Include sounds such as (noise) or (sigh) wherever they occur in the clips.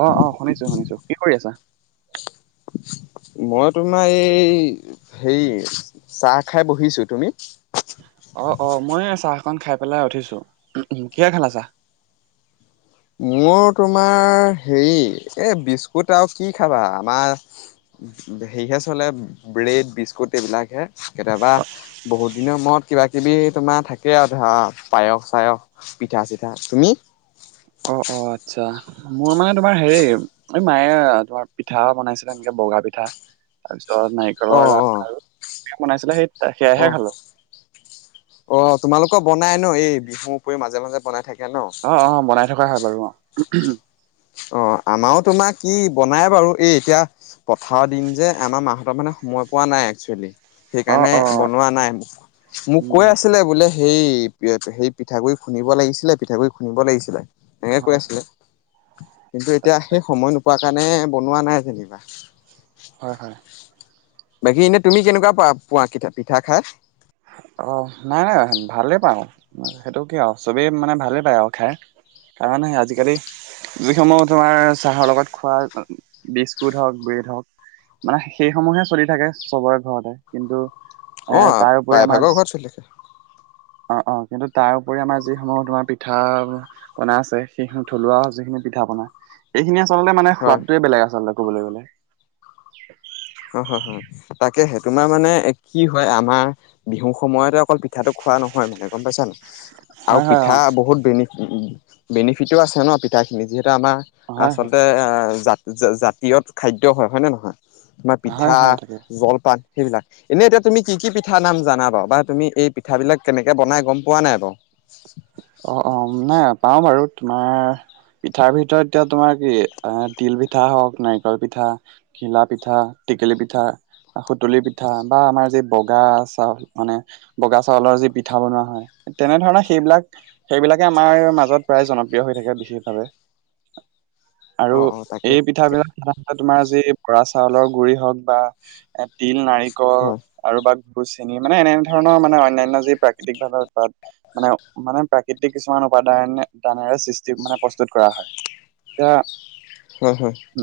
অ', অ', শুনিছো শুনিছো কি কৰি আছা? মই তোমাৰ এই হেৰি চাহ খাই বহিছো, তুমি? অ' অ' মই এই চাহ অকণ খাই পেলাই উঠিছো, উ কিহে খালা চাহ? মোৰ তোমাৰ হেৰি এই বিস্কুট আৰু কি খাবা আমাৰ হেৰি হে চলে ব্ৰেড, বিস্কুট এইবিলাকহে কেতিয়াবা বহুত দিনৰ মূৰত কিবাকিবি তোমাৰ থাকে আৰু ধৰা পায়স-চায়স, পিঠা-চিঠা তুমি? অ' অ' আচ্ছা মোৰ মানে তোমাৰ হেৰি এই মায়ে তোমাৰ পিঠা বনাইছিলে এনেকে বগা পিঠা তাৰ পিছত অ নাৰিকলৰ লাৰু অ সেইয়া বনাইছিলে সেই অ সেয়াহে খালোঁ অ তোমালোকৰ বনাই ন এই বিহুৰ উপৰি মাজে মাজে বনাই থাকে ন অ অ বনাই থকা হয় বাৰু অ অ আমাৰো তোমাক কি বনাই বাৰু এই এতিয়া পথাৰৰ দিন যে আমাৰ মাহতৰ মানে সময় পোৱা নাই একচুৱেলি অ', সেইকাৰণে অ', বনোৱা নাই মোক উম, কৈ উম, আছিলে বোলে সেই সেই পিঠাগুৰি খুন্দিব লাগিছিলে, পিঠাগুৰি খুন্দিব লাগিছিলে এনেকে হয় কৈ হয় আছিলে কিন্তু এতিয়া সেই তাকে। সময় নোপোৱা কাৰণে বনোৱা নাই যেনিবা হয় হয় বাকী এনেই তুমি কেনেকুৱা পো-পোৱা পিঠা খাই? অ' নাই নাই ভালেই পাওঁ সেইটো কি আৱ চবেই মানে ভালে পায় আৰু খাই তাৰমানে আজিকালি যিসমূহ তোমাৰ চাহৰ লগত খোৱা বিস্কুট হওঁক, ব্ৰেড হওঁক। মানে সেইসমূহে চলি থাকে চবৰে ঘৰতে। কিন্তু এ অ', তাৰপৰি আমাৰ প্ৰায়ভাগৰ ঘৰত চলি হয়। অ অ কিন্তু তাৰ উপৰি আমাৰ যিসমূহ তোমাৰ পিঠা বনাই আছে সেইহু থলুৱা যিখিনি পিঠা পনা এইখিনি আচলতে মানে হয়, সোৱাদটোৱে বেলেগ আচলতে ক'বলৈ গ'লে। হয় হয় হয় তাকেহে তোমাৰ মানে কি হয় আমা- বিহু সময়তে অকল পিঠাটো খোৱা নহয় মানে গম পাইছা নাই? আও হয় হয় অ পিঠা বহুত বেনিফ বেনিফিটো আছে ন পিঠাখিনি যিহেতু আমা- হয় হয় আচলতে জাত জাতীয়ত খাদ্য হয়, হয় নে নহয়? তোমাৰ হয় পিঠা, হয় তাকে জলপান সেইবিলাক, এনেই এতিয়া তুমি কি কি পিঠা নাম জানা বাও বা তুমি এই পিঠাবিলাক কেনেকৈ বনাই গম পোৱা নাই বাও? অ অ নাই পাও বাৰু তোমাৰ পিঠাৰ ভিতৰত এতিয়া তোমাৰ কি এ তিল পিঠা হওক, নাৰিকল পিঠা ঘিলা পিঠা, টেকেলি পিঠা সুতুলি পিঠা বা আমাৰ যি বগা চাউল মানে বগা চাউলৰ যি পিঠা বনোৱা হয় তেনে ধৰণে সেইবিলাক সেইবিলাকে আমাৰ মাজত প্ৰায় জনপ্ৰিয় হৈ থাকে বিশেষভাৱে। আৰু অ', অ', তাকে এই পিঠ- পিঠাবিলাক সাধাৰণতে তোমাৰ যি বৰা চাউলৰ গুড় হওঁক বা এ তিল, নাৰিকল হয় আৰু বা গুৰ, চেনি মানে এনে ধৰণৰ মানে অন্যান্য যি প্ৰাকৃতিকভাৱে তাত মানে মানে প্ৰাকৃতিক কিছুমান উপাদান দানেৰে সৃষ্টি মানে প্ৰস্তুত কৰা হয়। য়া। হয় হয়। ও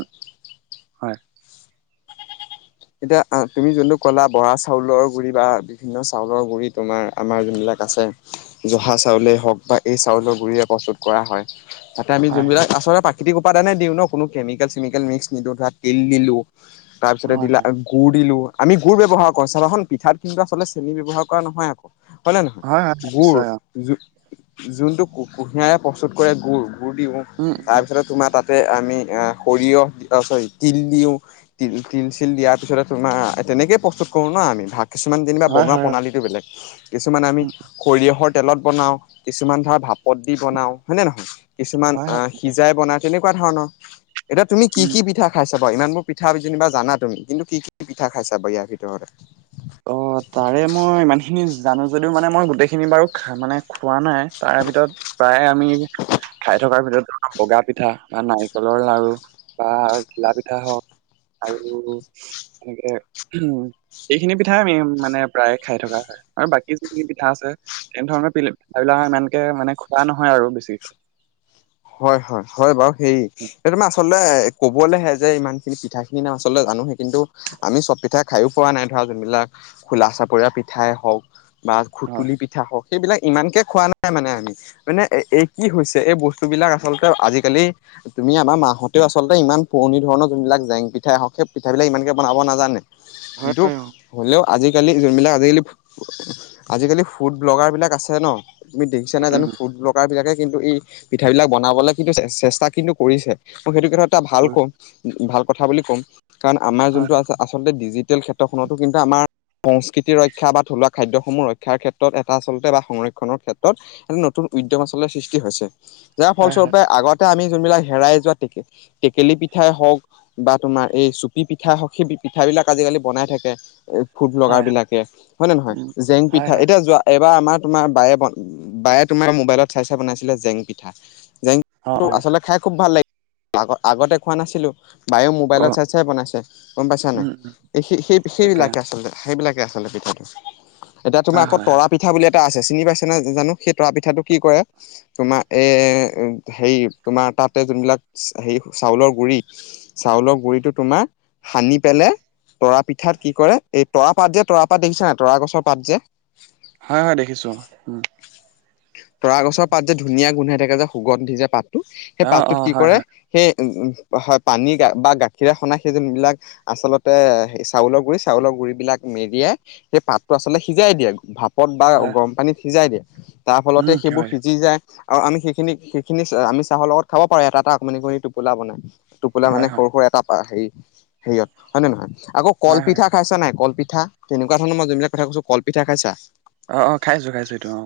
হয়। এতিয়া তুমি যোনটো ক'লা বৰা চাউলৰ গুৰি বা বিভিন্ন চাউলৰ গুৰিত তোমাৰ আমাৰ যোনবিলাক আছে, জহা চাউলেই হওক বা এই চাউলৰ গুৰিৰে প্ৰস্তুত কৰা হয়। তাতে আমি হয় হয় যোনবিলাক আচৰে প্ৰাক- কৃতিক উপাদানে দিওঁ ন কোনো কেমিকেল চেমিকেল মিক্স নিদো ধৰা তিল দিলো তাৰপিছতে হয় দিলা হয় গুৰ দিলোঁ। আমি গুৰ ব্যৱহাৰ কৰো চাবাখন পিঠাত কিন্তু আচলতে চেনি ব্যৱহাৰ কৰা নহয় আক। হয় নাই নহয় হয় গুৰ নিশ্চয় অ যো যোনটো কু কুঁহিয়াৰে প্ৰস্তুত কৰে গুৰ গুৰ দিওঁ উম উম তাৰপিছতে তোমাৰ তাতে আমি অ সৰিয়হ চৰি তিল দিওঁ তিল তিল চিল দিয়াত পিছতে তোমাৰ তেনেকে প্ৰস্তুত কৰো ন আমি ভাগ কিছুমান যেনিবা হয় বনোৱা হয় প্ৰণালীটো বেলেগ। কিছুমান আমি উম সৰিয়হৰ তেলত বনাওঁ কিছুমান ধৰা ভাপত দি বনাও, হয়নে নহয়? কিছুমান হয় অ হয় সিজাই বনাই তেনেকুৱা ধৰণৰ। এতিয়া তুমি কি উম কি পিঠা খাই চাবা ইমানবোৰ পিঠা যেনিবা জানা তুমি কিন্তু কি পিঠা খাই চাবা ইয়াৰ ভিতৰতে? অ। তাৰে মই ইমানখিনি জানো যদিও মানে মই গোটেইখিনি বাৰু মানে খোৱা নাই তাৰে ভিতৰত প্ৰায় আমি খাই থকাৰ ভিতৰত (unintelligible) বগা পিঠা বা নাৰিকলৰ লাৰু বা ঘিলা পিঠা হওঁক। আৰু এনেকে উ সিখিনি পিঠাই আমি মানে প্ৰায়ে খাই থকা হয় আৰু বাকী যোনখিনি পিঠা আছে। এনে ধৰণৰ পিলে সেবিলাক ইমানকে মানে খোৱা নহয় আৰু বেছিকে। হয় হয় হয় বাৰু হেৰি এই তোমাৰ আচল- আচল কবলৈহে যে ইমান খিনি পিঠা খিনি ন আচলতে জানোহে কিন্তু আমি চব পিঠা খাইয়ো পোৱা নাই ধৰ যোনবিলাক খোলা চাপৰীয়া পিঠাই হওঁক বা হয়। খুতুলি পিঠা হওক সেইবিলাক ইমানকে খোৱা নাই মানে আমি মানে এই কি হৈছে এই বস্তু বিলাক আচলতে আজিকালি তুমি আমাৰ মাহতেও আলতে ইমান পুৰণি ধৰণৰ যোনবিলাক জেং পিঠাই আহক সেই পিঠাব বিলাক ইমানকে বনাব নাজানে হয় দো হয় অ। হলেও আজিকালি যোনবিলাক আজিকালি আজিকালি ফুড ব্লগাৰবিলাক আছে ন তুমি দেখিছা নাই জানো উম ফুড বকাৰ বিলাকে কিন্তু এই পিঠ বিলাক বনাবলৈ কিন্তু চেষ্টা কিন্তু কৰিছে মই সেইটো ক্ষেত্ৰত এটা ভাল কম ভাল কথা বুলি ক'ম কাৰণ আমাৰ হয় যোনটো আ আচলতে ডিজিটেল ক্ষেত্ৰখনতো কিন্তু আমাৰ সংস্কৃতিৰ ৰক্ষা বা থলুৱা খাদ্যসমূহ ৰক্ষাৰ ক্ষেত্ৰত এটা আচলতে বা সংৰক্ষণৰ ক্ষেত্ৰত এটা নতুন উদ্যম আচলতে সৃষ্টি হৈছে। যাৰ হয় হয় ফলস্বৰূপে আগতে আমি যোনবিলাক হেৰাই যোৱা টেক টেকেলি পিঠাই হওঁক বা তোমাৰ এই চুপি পিঠা সখী পিঠা পিঠা বিলাক আজিকালি বনাই থাকে। ফুড ব্লগাৰ হয় হয় বিলাকে হয়নে নহয় উম জেং হয় পিঠা হয় এতিয়া যোৱা এইবাৰ আমাৰ তোমাৰ বায়ে বন বায়ে তোমাৰ মোবাইলত চাই চাই বনাইছিলে জেং পিঠা জেং অ অ আচলতে খাই খুব ভাল লাগিল আগ আগতে খোৱা নাছিলোঁ। বায়ে অ মোবাইলত চাই চাই বনাইছে গ'ম পাইছা নাই উম উম এই সেই, সেই তাকে সেইবিলাকে আচলতে সেইবিলাকে আচলতে পিঠাটো এতিয়া তোমাৰ হয় আকৌ হয় হয় তৰা পিঠা বুলি এটা আছে চিনি পাইছেনে জানো সেই তৰা পিঠাটো কি কৰে তোমাৰ এ হেৰি তোমাৰ তাতে যোনবিলাক হেৰি চাউলৰ গুৰি চাউলৰ গুৰিতো তোমাৰ সানি পেললে তৰা পিঠাত কি কৰে এই তৰা পাত যে তৰা পাত দেখিছা নাই তৰা গছৰ পাত যে হয়, হয় দেখিছো উ তৰা গছৰ পাত যে ধুনীয়া গোন্ধাই থাকে যে সুগন্ধ দি যে পাতটো সেই অ অ পাতটোত কি হয় কৰে হয় সেই হয় পানীা বা গাখীৰে সনাই সেই যোনবিলাক আচলতে চাউলৰ গুৰি চাউলৰ গুৰি বিলাক মেৰিয়াই সেই পাতটো আচলতে সিজাই দিয়ে ভাত পদ বা হয় গৰম পানীত সিজাই দিয়ে তাৰ ফলতে উম সেইবোৰ হয় সিজি যায়। আৰু আমি সেইখিনি সেইখিনি আমি চাহৰ লগত খাব পাৰু এটা এটা মি কৰি টোপোলা বনাই। টোপোলা হয় মানে হয় সৰু সৰু এটা হেৰি হেৰিয়ত হয়ে নে নহয় আকৌ হয় কল হয় পিঠা খাইছা নাই কল পিঠা তেনেকুৱা ধৰণৰ মই যোন বিলাক কথা কৈছো কল পিঠা খাইছা। অ', অ', খাইছোঁ খাইছোঁ এইটো অ'।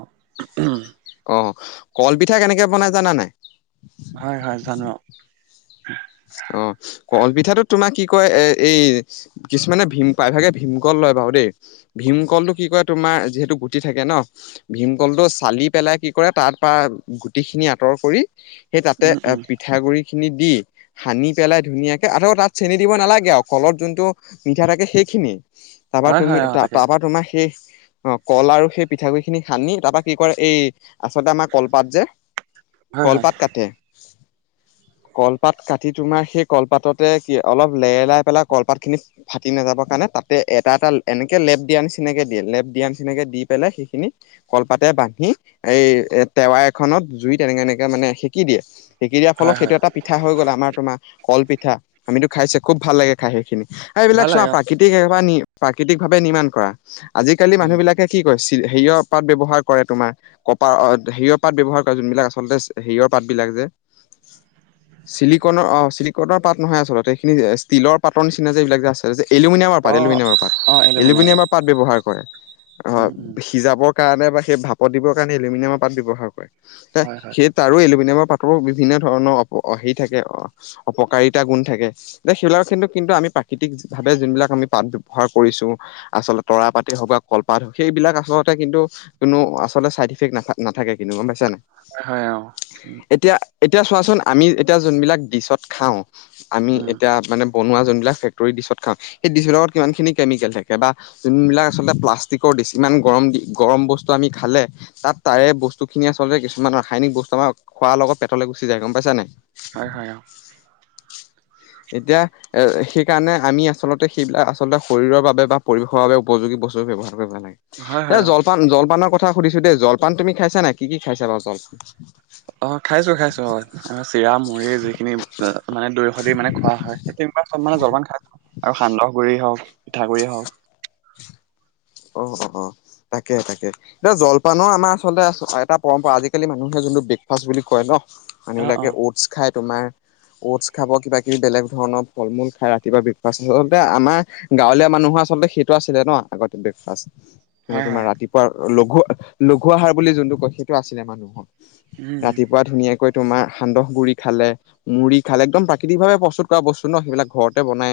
অ', কল পিঠা কেনেকে বনাই জানা নাই। হয়, হয় জানো? অ', কলপিঠাটো তোমাক কি কয় এ এই কিছুমানে ভীম প্ৰাইভাগে ভীমকল লয় বাৰু দেই। ভীমকলটো কি কয় তোমাৰ যিহেতু গুটি থাকে ন। ভীমকলটো চালি পেলাই কি কৰে তাৰ পৰা কি কৰে গুটিখিনি আঁতৰ কৰি সেই তাতে উম, এ উম, পিঠাগুৰি খিনি দি সানি পেলাই ধুনীয়াকে আৰু তাত চেনি দিব নালাগে আৰু কলত যোনটো মিঠা থাকে সেইখিনিয়ে তাপা হয়, তুমি হয়, অ', তাকে। তাপা তোমা সেই অ', কল আৰু সেই পিঠাগু়ি খিনি সানি তাৰ পৰা কি কৰে এই আচলতে আমাৰ কলপাত যে হয়, হয়, কলপাত কাটে কলপাত কাটি তোমাৰ সেই কলপাততে কি অলপ লে লাই পেলাই কলপাত খিনিত ফাটি নাযাবৰ কাৰণে তাতে এটা এটা এনেকে লেপ দিয়াৰ নিচিনাকে দিয়ে লেপ দিয়া নিচিনাকে দি পেলাই সেইখিনি কলপাতে বান্ধি এই এ টেৱা এখনত জুই এনেকে এনেকে মানে সেকি দিয়ে হেকি দিয়াৰ ফলত হয়, সেইটো হয়, এটা পিঠা হৈ গ'ল আমাৰ তোমা কল পিঠা আমিতো খাইচে খুব ভাল লাগে খাই সেইখিনি সেই এইবিলাক ভাল চোৱা লাগে অ', প্ৰাকৃতিক বা প্ৰাকৃতিক ভাৱে নিৰ্মাণ কৰা আজিকালি উম, মানুহ বিলাকে কি কয় চি হেৰিয়ৰ পাত ব্যৱহাৰ কৰে তোমাৰ? কপাৰ অ হেৰিয়ৰ পাত ব্যৱহাৰ কৰে যোনবিলাক আচলতে এছ হেৰিয়ৰ পাত বিলাক যে, ছিলিকনৰ অঁ ছিলিকনৰ পাত নহয় আচলতে এইখিনি এ ষ্টিলৰ পাতৰ নিচিনা যে এইবিলাক যে আছে! তাছত যে এলুমিনিয়ামৰ পাত অ', এলুমিনিয়ামৰ অ', পাত এলুমিনিয়াম এলুমিনিয়ামৰ পাত ব্যৱহাৰ কৰে! অঁ উম, উম, সিজাবৰ কাৰণে বা সেই ভাপত দিবৰ কাৰণে এলুমিনিয়ামৰ পাত ব্যৱহাৰ কৰে! ত হয়, হয়, সেই তাৰো এলুমিনিয়ামৰ পাতৰ বিভিন্ন ধৰণৰ অপ হেৰি থাকে, কে অঁ, অপকাৰিতা গুণ থাকে! যে সেইবিলাক চিনটো কিন্তু আমি প্ৰাকৃতিক ভাৱে যোনবিলাক আমি পাত ব্যৱহাৰ কৰিছো! আচলতে তৰা পাতি হওক বা কলপাত হওক সেইবিলাক আচলতে কিন্তু, কোনো আচলতে চাইডইফেক্ট না নাথাকে কিন্তু গম পাইছা নাই! হয়, হয়, অ', উম, এতিয়া এতিয়া চোৱাচোন আমি এতিয়া যোনবিলাক ডিচত খাওঁ! আমি উম, এতিয়া মানে বনোৱা যোনবিলাক ফেক্টৰী ডিছত খাওঁ সেই ডিচবিলাকত কিমান খিনি কেমিকেল থাকে বা, যোনবিলাক আচলতে প্লাষ্টিকৰ দিছ ইমান গৰম দি গৰম বস্তু আমি খালে! তাত তাৰে বস্তু খিনিয়ে আচলতে কিছুমান ৰাসায়নিক বস্তু আমাৰ খোৱাৰ লগত পেটলে গুচি যায় গম পাইছা নাই হয় হয় অ এতিয়া, এ সেইকাৰণে আমি আচলতে সেইবিলাক আচলতে শৰীৰৰ বাবে বা পৰিৱেশৰ বাবে উপযোগী বস্তু ব্যৱহাৰ কৰিব লাগে! হয়, এ হয়, অ', জলপান জলপানৰ কথা সুধিছো দেই জলপান তুমি খাইছা নাই! কি কি খাইছা বাও জলপান! অঁ, খাইছো খাইছো হয়! আ চিৰা মুড়ি যিখিনি আ মানে দৈ সদি মানে খোৱা হয়! সেই তেনেকুৱা চ মানে জলপান খাই? আৰু সান্দহ গুড়ি হওক পিঠাগুৰিয়েই হওক! অঁ, অঁ, অঁ, তাকে তাকে এতিয়া জলপানো আমাৰ আচলতে এটা, পৰম্পৰা আজিকালি মানুহে যোনটো ব্ৰেকফাষ্ট বুলি কয় ন অ', মানুহবিলাকে অ', অ'টছ খাই তোমাৰ, অ'টছ খাব কিবা কিবি বেলেগ ধৰণৰ ফল মূল খায়! ৰাতিপুৱা ব্ৰেকফাষ্ট আচলতে আমাৰ গাঁৱলীয়া মানুহৰ আচলতে সেইটো আছিলে ন আগতে ব্ৰেকফাষ্ট মানে হয়, তোমাৰ হয়, ৰাতি, পোৱাৰ লঘু লঘু আহাৰ বুলি যোনটো কয় সেইটো আছিলে মানুহৰ উম, ৰাতিপুৱা ধুনীয়াক, কৈ তোমাৰ সান্দহ গুড়ি খালে! মুড়ি খালে একদম প্ৰাকৃতিক ভাৱে প্ৰস্তুত কৰা বস্তু ন সেইবিলাক ঘৰতে বনাই!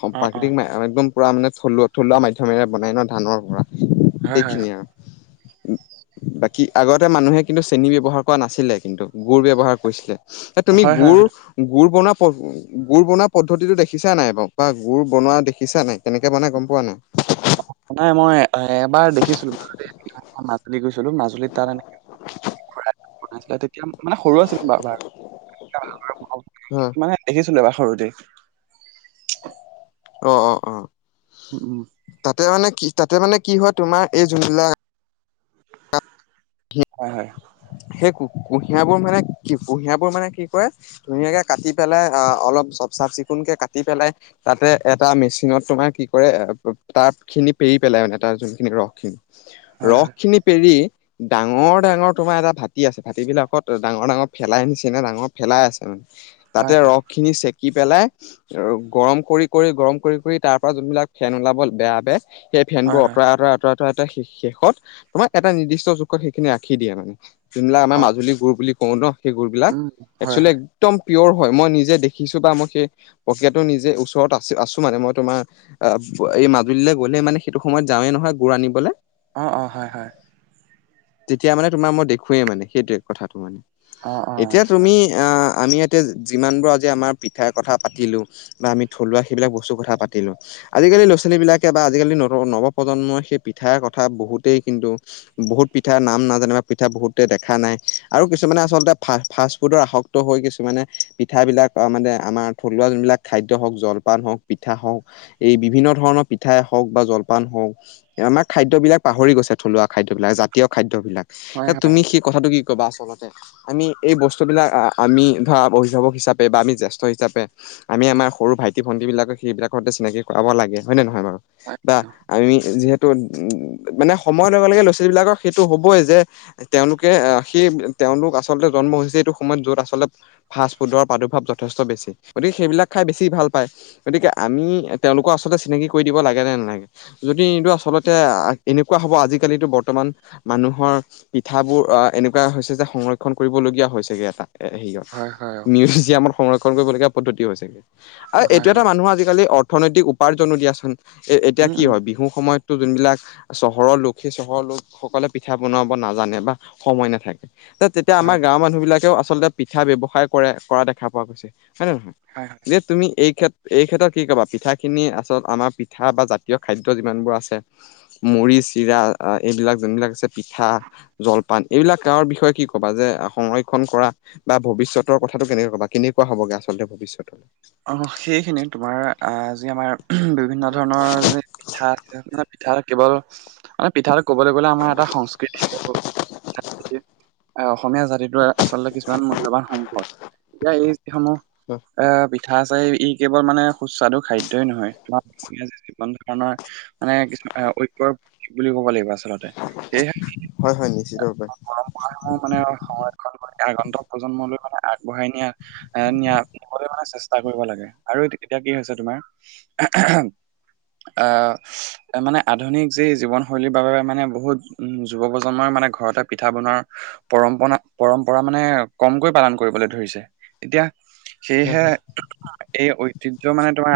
সম অ', প্ৰাকৃতিক অ', মা একদম পুৰা মানে থলুৱা থলুৱা মাধ্যমেৰেই বনাই ন ধানৰ পৰা! হয়, সেই হয়, খিনিয়ে আউ, বাকী আগতে মানুহে কিন্তু চেনি ব্যৱহাৰ কৰা নাছিলে কিন্তু গুৰ ব্যৱহাৰ কৰিছিলে! এ অ', তুমি হয়, হয়, গুড হয়। গুড়ৰ বনোৱা প, গুড় বনোৱা পদ্ধতিটো দেখিছা নাই বাও বা গুৰ বনোৱা দেখিছা নাই কেনেকে বনাই গম পোৱা নাই? নাই মই এবাৰ দেখিছিলো বাৰু ম, গৈছিলো মাজুলীত তাত এনেক ঘ (unintelligible) বনাইছিলে তেতিয়া মানে সৰু আছিলো বাৰ বাৰ হয় মানে, দেখিছিলো এবা সৰুতে অ অ অ উম উম তাতে মানে কি তাতে মানে কি হয় তোমাৰ এই যোনবিলাক হয় হয় সেই ক কুঁহিয়াবোৰ মানে কি কুঁহিয়াবোৰ মানে কি কৰে? ধুনীয়াকে কাটি পেলাই অ অলপ চফ চাফ চিকুণকে কাটি পেলাই তাতে এটা মেচিনত তোমাৰ কি কৰে, তাপ খিনি পেৰি পেলাই মানে তাৰ যোনখিনি ৰস খিনি হয় ৰস খিনি পেৰি, ডাঙৰ ডাঙৰ তোমাৰ এটা ভাটি আছে ভাটি বিলাকত ডাঙৰ ডাঙৰ ফেলাই নিচিনা ডাঙৰ ফেলাই আছে মানে তাতে হয় হয় হয় ৰস, খিনি চেকি পেলাই, আৰু গৰম কৰি কৰি, গৰম কৰি কৰি তাৰ পৰা যোনবিলাক ফেন ওলাব বেয়া কে, সেই ফেন হয় বোৰ হয় আঁতৰাই আতৰাই এ এটা শেষত তোমাৰ এটা নিৰ্দিষ্ট জোখত সেইখিনি ৰাখি দিয়ে মানে। যোনবিলাক আমাৰ অ মাজুলী গুুৰ বুলি কওঁ ন? সেই গুৰ বিলাক উম হয় একচলি হয় একদম পিয়ৰ হয়, মই নিজে দেখিছোঁ বা মই সেই পকেটটো নিজে ওচৰত আছো আছো মানে মই তোমাৰ অ এই মাজুলীলৈ গ'লে মানে সেইটো সময়ত যাৱে নহয় গুড় আনিবলৈ। অঁ অঁ হয় হয়। তেতিয়া মানে তোমাৰ মই দেখোৱেই মানে সেইটোৱে কথাটো, মানে অ অ এতিয়া আচ্ছা তুমি আমি ইয়াতে যিমানবোৰ আজি আমাৰ পিঠাই কথা পাতিলোঁ, বা আমি থলুৱা সেইবিলাক বস্তু কথা পাতিলোঁ। আজিকালি ল'ৰা ছোৱালীবলাকে বা আজিকালি ন নৱপ্ৰজন্মৰ সেই পিঠাৰ কথা বহুতেই কিন্তু বহুত পিঠা নাম নাজানো বা পিঠা বহুত দেখা নাই, আৰু কিছুমানে আচলতে ফা ফাষ্টফুডৰ আসক্ত হৈ কিছুমানে পিঠাবিলাক মানে আমাৰ থলুৱা যোনবিলাক খাদ্য হওক, জলপান হওক, পিঠা হওক এই বিভিন্ন ধৰণৰ পিঠাই হওক বা জলপান হওক আমাৰ খাদ্যবলাক পাহৰি গৈছে, থলুৱা খাদ্য বিলাক, জাতীয় খাদ্য বিলাক হয় হয় তুমি সেই কথাটো কি ক'বা আচলতে? আমি এই বস্তুবিলাক আমি ধৰা অভিভাৱক হিচাপে বা আমি জ্যেষ্ঠ হিচাপে আমি আমাৰ সৰু ভাইটি ভণ্ট বিলাকক সেইবিলাক সৈতে চিনাকি কৰাব লাগে। হয় নহয় বাৰু? হয় বা আমি যিহেতু ত উ মানে সময়ৰ লগে লগে ল'ৰা ছোৱালীবলাকক সেইটো হ'বই যে, তেওঁলোকে আহ সেই তেওঁলোক আচলতে জন্ম হৈছে এইটো সময়ত যত আচলতে ফাষ্ট ফুডৰ প্ৰাদুৰ্ভাৱ যথেষ্ট বেছি গতিকে, সেইবিলাক খাই বেছি ভাল পায়। গতিকে আমি তেওঁলোকক আচলতে চিনাকি কৰি দিব লাগে নে নালাগে? যদি নিদো আচলতে এনেকুৱা হ'ব আজিকালিতো বৰ্তমান মানুহৰ পিঠাবোৰ অ এনেকুৱা হৈছে যে সংৰক্ষণ কৰিবলগীয়া হৈছেগে এটা এ হেৰিয়ত হয় হয় অ মিউজিয়ামত সংৰক্ষণ কৰিবলগীয়া পদ্ধতি হৈছেগে। আৰু হয় এতিয়া এটা হয় মানুহ আজিকালি অৰ্থনৈতিক উপাৰ্জনো দিয়াচোন, এ এতিয়া উম কি উম হয় বিহু সময়ত যোনবিলাক চহৰৰ লোক সেই চহৰৰ লোকসকলে পিঠা বন নাজানে বা সময় নাথাকে। তেতিয়া আমাৰ হয় গাঁওৰ মানুহ বিলাকেও আচলতে পিঠা ব্যৱসায় কৰে কৰা দেখা পোৱা গৈছে। হয় নে নহয়? হয় হয় যে তুমি এই কেত্ৰ এই ক্ষেত্ৰত কি ক'বা? পিঠাখিনি আচল আমাৰ পিঠা বা জাতীয় খাদ্য যিমানবোৰ আছে মুড়ি, চিৰা এইবিলাক যোনবিলাক আছে পিঠা পাণ এইবিলাক গাঁৱৰ বিষয়ে কি ক'বা যে সংৰক্ষণ কৰা বা ভৱিষ্যতৰ কথাটো কেনেকুৱা বা কেনেকুৱা হ'বগে আচলতে ভৱিষ্যতলৈ? সেইখিনি তোমাৰ যি আমাৰ বিভিন্ন ধৰণৰ য আ পিঠা কেৱল মানে পিঠাটো কবলৈ গ'লে আমাৰ এটা সংস্কৃতি। অসমীয়া জাতিটো আচলতে কিছুমান মূল্যবান সম্পদ। এতিয়া এই সমূহ আহ পিঠা ই কেৱল মানে সুস্বাদু খাদ্যই নহয় আমাৰ যিকোনো জীৱন ধৰণৰ মানে কিছু ঐক্যৰ প্ৰতীক বুলি ক'ব লাগিব আচলতে হয় হয় নিশ্চিত ভাবে সেইসমুহ মানে সংৰক্ষণ কৰি আগন্তক প্ৰজন্মলৈ মানে আগবঢ়াই নিয়া এ নিয়া নিবলৈ মানে চেষ্টা কৰিব লাগে আৰু এতিয়া কি হৈছে তোমাৰ আ মানে, আধুনিক যি জীৱনশৈলীৰ বাবে মানে বহুত যুৱ প্ৰজন্মই মানে ঘৰতে পিঠা বনোৱাৰ। পৰম্পনা, পৰম্পৰা মানে কমকৈ পালন কৰিবলৈ ধৰিছে এতিয়া সেয়েহে এই ঐতিহ্য মানে তোমাৰ